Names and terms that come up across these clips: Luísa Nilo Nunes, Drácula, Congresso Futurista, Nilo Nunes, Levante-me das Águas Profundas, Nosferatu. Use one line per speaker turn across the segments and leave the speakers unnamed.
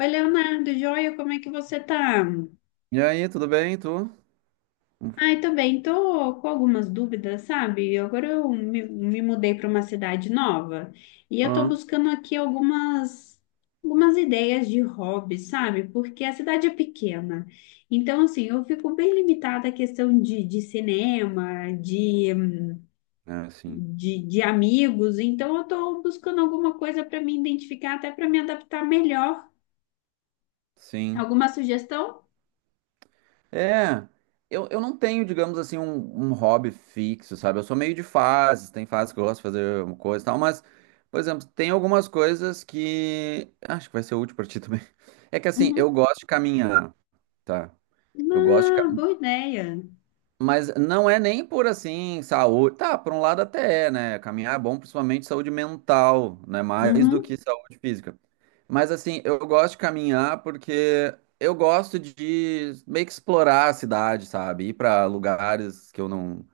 Oi, Leonardo, joia, como é que você tá?
E aí, tudo bem, tu?
Ai, tô bem, tô com algumas dúvidas, sabe? Agora eu me mudei para uma cidade nova e eu tô
Ah,
buscando aqui algumas ideias de hobby, sabe? Porque a cidade é pequena. Então, assim, eu fico bem limitada à questão de cinema, de,
é, sim.
de, de amigos. Então, eu tô buscando alguma coisa para me identificar, até para me adaptar melhor.
Sim.
Alguma sugestão?
É, eu não tenho, digamos assim, um hobby fixo, sabe? Eu sou meio de fases, tem fases que eu gosto de fazer uma coisa e tal, mas, por exemplo, tem algumas coisas que acho que vai ser útil pra ti também. É que assim,
Uhum.
eu gosto de caminhar, tá? Eu gosto de, ca-
Ah, boa ideia.
Mas não é nem por assim, saúde. Tá, por um lado até é, né? Caminhar é bom, principalmente saúde mental, né? Mais do
Uhum,
que saúde física. Mas assim, eu gosto de caminhar porque eu gosto de meio que explorar a cidade, sabe? Ir para lugares que eu não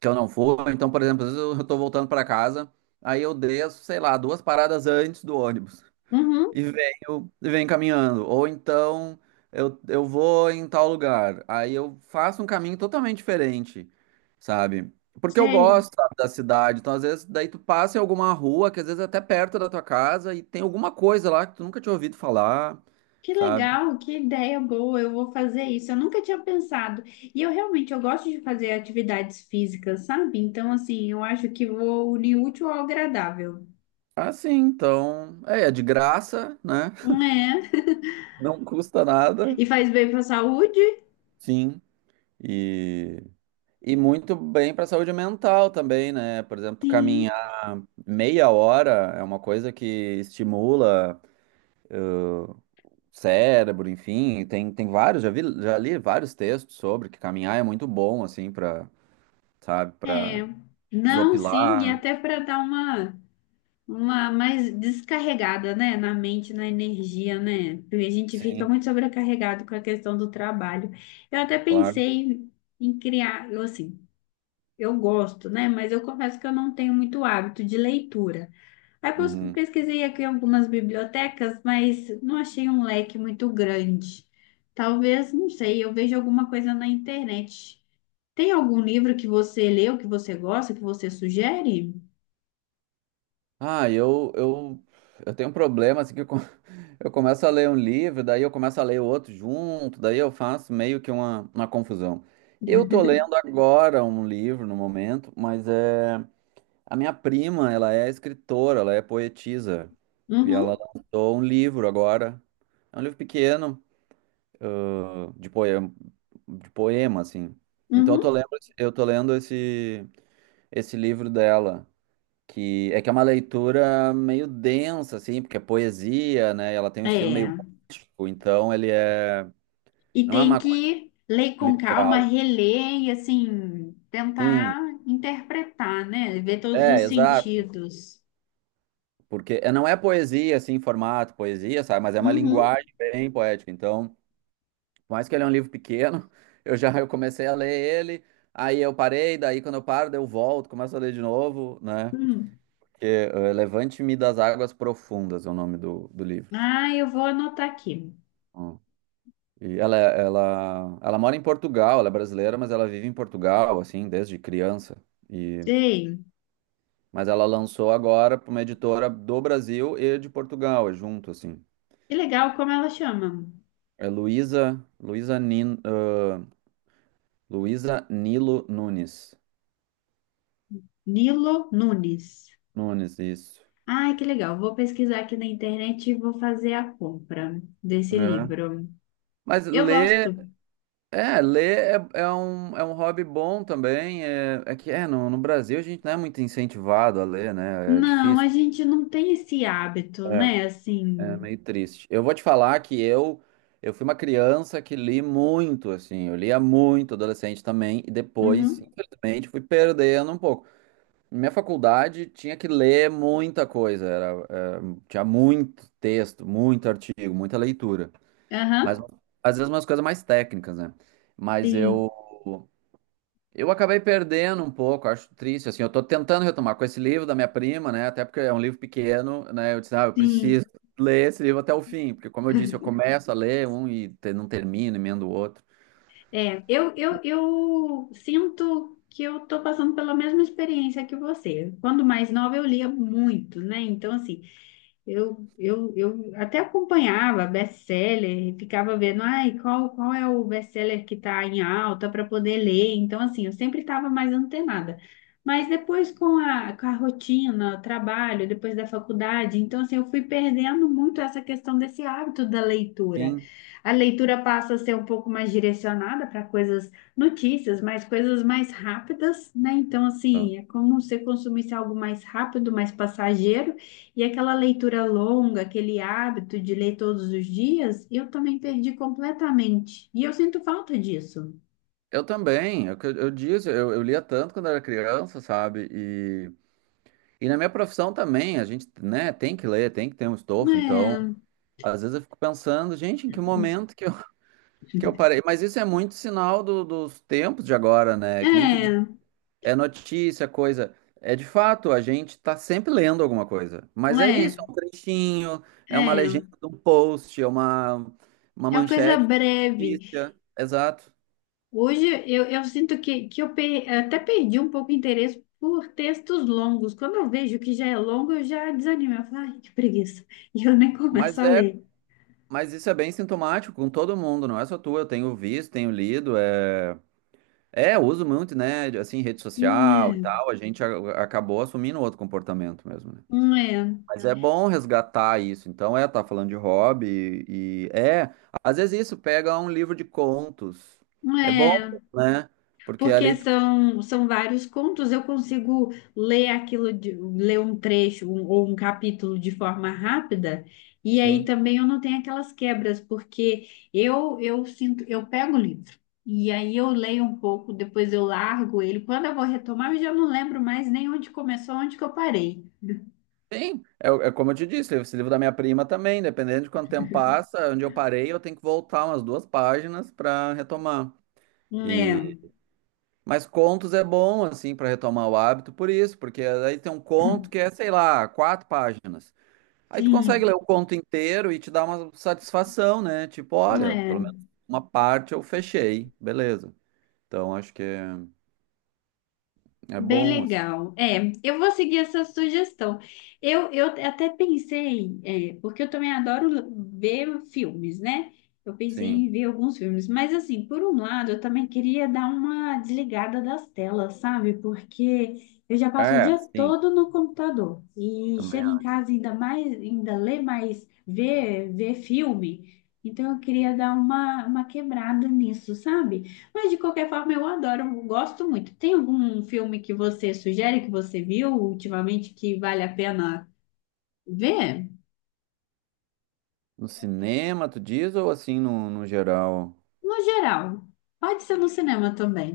que eu não for. Então, por exemplo, às vezes eu tô voltando para casa, aí eu desço, sei lá, duas paradas antes do ônibus
uhum,
e venho caminhando. Ou então eu vou em tal lugar. Aí eu faço um caminho totalmente diferente, sabe? Porque eu
sei.
gosto, sabe, da cidade. Então, às vezes, daí tu passa em alguma rua, que às vezes é até perto da tua casa, e tem alguma coisa lá que tu nunca tinha ouvido falar,
Que
sabe?
legal, que ideia boa. Eu vou fazer isso. Eu nunca tinha pensado. E eu realmente eu gosto de fazer atividades físicas, sabe? Então, assim, eu acho que vou unir o útil ao agradável.
Ah, sim, então. É, é de graça, né?
Né?
Não custa nada.
E faz bem para a saúde?
Sim. E. E muito bem para a saúde mental também, né? Por exemplo,
Sim.
caminhar meia hora é uma coisa que estimula o cérebro, enfim. Tem, tem vários, já vi, já li vários textos sobre que caminhar é muito bom, assim, para, sabe,
É.
para
Não, sim, e
desopilar.
até para dar uma mais descarregada, né, na mente, na energia, né? Porque a gente fica muito
Sim,
sobrecarregado com a questão do trabalho. Eu até
claro.
pensei em criar, eu, assim, eu gosto, né? Mas eu confesso que eu não tenho muito hábito de leitura. Aí
Uhum.
pesquisei aqui algumas bibliotecas, mas não achei um leque muito grande. Talvez, não sei, eu vejo alguma coisa na internet. Tem algum livro que você leu, que você gosta, que você sugere?
Ah, eu tenho um problema, assim, eu começo a ler um livro, daí eu começo a ler o outro junto, daí eu faço meio que uma confusão. Eu tô lendo agora um livro no momento, mas é a minha prima, ela é escritora, ela é poetisa, e ela
Uhum,
lançou um livro agora. É um livro pequeno, ãh, de poema, de poema, assim. Então eu tô
uhum.
lendo, eu tô lendo esse livro dela que é uma leitura meio densa, assim, porque é poesia, né? E ela tem um estilo meio
É.
gótico, então ele é
E
não é
tem
uma coisa
que ler com calma,
literal.
reler e assim,
Sim,
tentar interpretar, né? Ver todos os
é, exato.
sentidos.
Porque não é poesia, assim, em formato poesia, sabe? Mas é uma linguagem bem poética. Então, por mais que ele é um livro pequeno, eu comecei a ler ele, aí eu parei, daí quando eu paro, daí eu volto, começo a ler de novo, né?
Uhum.
Que, Levante-me das Águas Profundas é o nome do, do livro.
Ah, eu vou anotar aqui.
Hum. E ela mora em Portugal, ela é brasileira, mas ela vive em Portugal, assim, desde criança. E,
Ei,
mas ela lançou agora para uma editora do Brasil e de Portugal, é junto, assim.
que legal, como ela chama.
É Luísa Nilo Nunes.
Nilo Nunes.
Nunes, isso.
Ai, que legal. Vou pesquisar aqui na internet e vou fazer a compra desse
É.
livro.
Mas
Eu gosto.
ler é, é um hobby bom também. É, é que é, no, No Brasil a gente não é muito incentivado a ler, né? É
Não,
difícil.
a gente não tem esse hábito,
É.
né?
É
Assim.
meio triste. Eu vou te falar que eu fui uma criança que li muito, assim, eu lia muito adolescente também e depois,
Uhum.
infelizmente, fui perdendo um pouco. Minha faculdade tinha que ler muita coisa, tinha muito texto, muito artigo, muita leitura, mas
Aham.
às vezes umas coisas mais técnicas, né? Mas
Sim,
eu eu acabei perdendo um pouco, acho triste, assim, eu tô tentando retomar com esse livro da minha prima, né, até porque é um livro pequeno, né, eu disse, ah, eu
sim.
preciso ler esse livro até o fim, porque como eu disse, eu começo a ler um não termino, emendo o outro.
É, eu sinto que eu tô passando pela mesma experiência que você. Quando mais nova, eu lia muito, né? Então, assim. Eu até acompanhava best-seller, e ficava vendo, ai, qual é o best-seller que está em alta para poder ler. Então, assim, eu sempre estava mais antenada. Mas depois com a rotina, o trabalho, depois da faculdade, então, assim, eu fui perdendo muito essa questão desse hábito da leitura.
Sim.
A leitura passa a ser um pouco mais direcionada para coisas, notícias, mas coisas mais rápidas, né? Então, assim, é como se consumisse algo mais rápido, mais passageiro. E aquela leitura longa, aquele hábito de ler todos os dias, eu também perdi completamente. E eu sinto falta disso.
Eu também, é o que eu disse, eu lia tanto quando era criança, sabe, e na minha profissão também, a gente, né, tem que ler, tem que ter um estofo, então, às vezes eu fico pensando, gente, em que momento que eu, que eu parei, mas isso é muito sinal dos tempos de agora,
É,
né, que nem tu.
é,
É notícia, coisa. É de fato, a gente está sempre lendo alguma coisa. Mas é isso,
é,
é um trechinho, é uma
é.
legenda de um post, é uma
É uma coisa
manchete,
breve.
notícia. Exato.
Hoje eu sinto que eu até perdi um pouco o interesse por textos longos. Quando eu vejo que já é longo, eu já desanimo. Eu falo, ai, que preguiça. E eu nem começo
Mas
a
é,
ler.
mas isso é bem sintomático com todo mundo, não é só tu. Eu tenho visto, tenho lido, eu uso muito, né, de, assim, rede social e
É,
tal. A gente acabou assumindo outro comportamento mesmo, né?
é,
Mas é bom resgatar isso. Então, é, tá falando de hobby e é, às vezes isso pega um livro de contos. É bom,
é.
né? Porque
Porque
ali tu,
são, são vários contos, eu consigo ler aquilo, de, ler um trecho ou um capítulo de forma rápida, e aí
sim.
também eu não tenho aquelas quebras, porque eu sinto, eu pego o livro, e aí eu leio um pouco, depois eu largo ele. Quando eu vou retomar, eu já não lembro mais nem onde começou, onde que eu parei.
Sim, é, é como eu te disse, esse livro da minha prima também, dependendo de quanto tempo passa, onde eu parei, eu tenho que voltar umas duas páginas para retomar.
É,
E mas contos é bom assim para retomar o hábito por isso, porque aí tem um conto que é, sei lá, quatro páginas. Aí tu consegue ler
sim,
o conto inteiro e te dá uma satisfação, né? Tipo, olha, pelo
é.
menos uma parte eu fechei, beleza. Então acho que é, é
Bem
bom, assim.
legal. É, eu vou seguir essa sugestão. Eu até pensei, é, porque eu também adoro ver filmes, né? Eu pensei em
Sim.
ver alguns filmes, mas assim, por um lado, eu também queria dar uma desligada das telas, sabe? Porque eu já passo o
É,
dia
sim,
todo no computador e
também
chego em
acho.
casa ainda mais, ainda ler mais, ver, ver filme. Então eu queria dar uma quebrada nisso, sabe? Mas de qualquer forma eu adoro, eu gosto muito. Tem algum filme que você sugere que você viu ultimamente que vale a pena ver?
No cinema, tu diz, ou assim no geral?
No geral, pode ser no cinema também.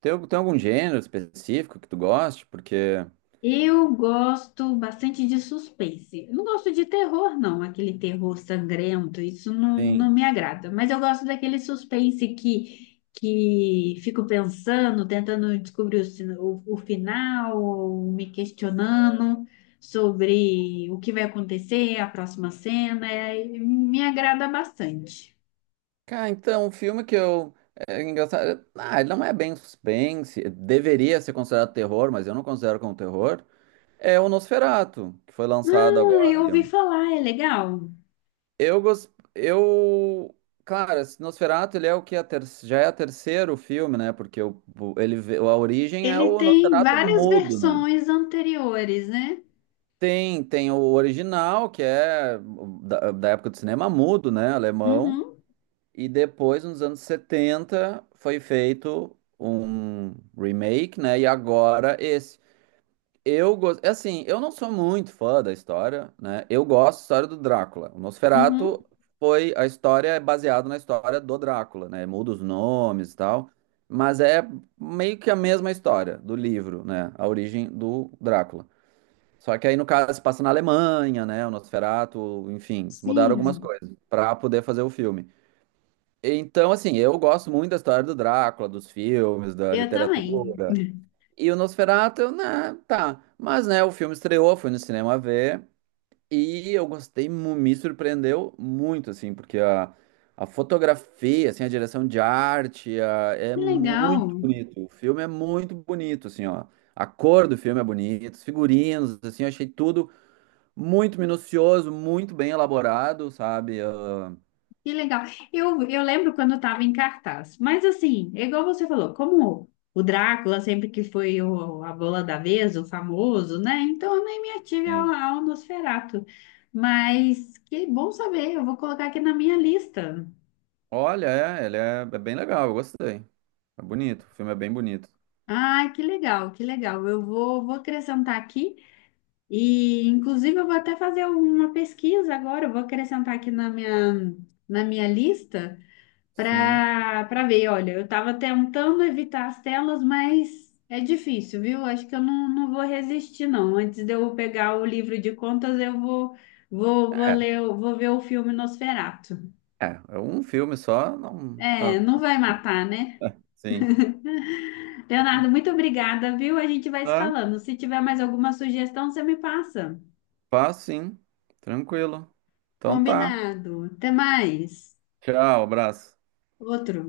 Tem, tem algum gênero específico que tu goste? Porque,
Eu gosto bastante de suspense. Eu não gosto de terror, não, aquele terror sangrento, isso não, não
sim.
me agrada. Mas eu gosto daquele suspense que fico pensando, tentando descobrir o, o final, ou me questionando sobre o que vai acontecer, a próxima cena. É- me agrada bastante.
Cara, então, um filme que eu. É engraçado. Ah, ele não é bem suspense. Deveria ser considerado terror, mas eu não considero como terror. É o Nosferatu, que foi lançado
Ah,
agora.
eu ouvi falar, é legal.
Eu gosto. Eu. Cara, esse Nosferatu, ele é o que? Já é o terceiro filme, né? Porque a origem é
Ele
o
tem
Nosferatu
várias
mudo, né?
versões anteriores, né?
Tem, tem o original, que é da época do cinema mudo, né? Alemão.
Uhum,
E depois, nos anos 70 foi feito um remake, né? E agora esse. Eu gosto, assim, eu não sou muito fã da história, né? Eu gosto da história do Drácula. O
uhum.
Nosferatu foi a história é baseada na história do Drácula, né? Muda os nomes e tal, mas é meio que a mesma história do livro, né? A origem do Drácula. Só que aí no caso se passa na Alemanha, né? O Nosferatu, enfim, eles mudaram algumas
Sim,
coisas para poder fazer o filme. Então, assim, eu gosto muito da história do Drácula, dos filmes, da
eu também.
literatura. E o Nosferatu, eu, né, tá. Mas, né, o filme estreou, fui no cinema ver. E eu gostei, me surpreendeu muito, assim, porque a fotografia, assim, a direção de arte, é
Que
muito
legal,
bonito. O filme é muito bonito, assim, ó. A cor do filme é bonita, os figurinos, assim, eu achei tudo muito minucioso, muito bem elaborado, sabe? Ah,
que legal. Eu lembro quando estava em cartaz, mas assim, é igual você falou, como o Drácula sempre que foi a bola da vez, o famoso, né? Então eu nem me ative ao,
sim.
ao Nosferatu. Mas que bom saber, eu vou colocar aqui na minha lista.
Olha, é, ele é, é bem legal, eu gostei. É bonito, o filme é bem bonito.
Ah, que legal, que legal. Eu vou, vou acrescentar aqui e, inclusive, eu vou até fazer uma pesquisa agora. Eu vou acrescentar aqui na minha lista,
Sim.
para para ver. Olha, eu estava tentando evitar as telas, mas é difícil, viu? Acho que eu não, não vou resistir, não. Antes de eu pegar o livro de contas, eu vou vou, vou
É.
ler, vou ver o filme Nosferatu.
É, é um filme só, não. Tá,
É, não
tá.
vai matar, né?
É, sim.
Leonardo, muito obrigada, viu? A gente vai se
Tá,
falando. Se tiver mais alguma sugestão, você me passa.
fácil, sim. Tranquilo. Então tá.
Combinado. Até mais.
Tchau, abraço.
Outro.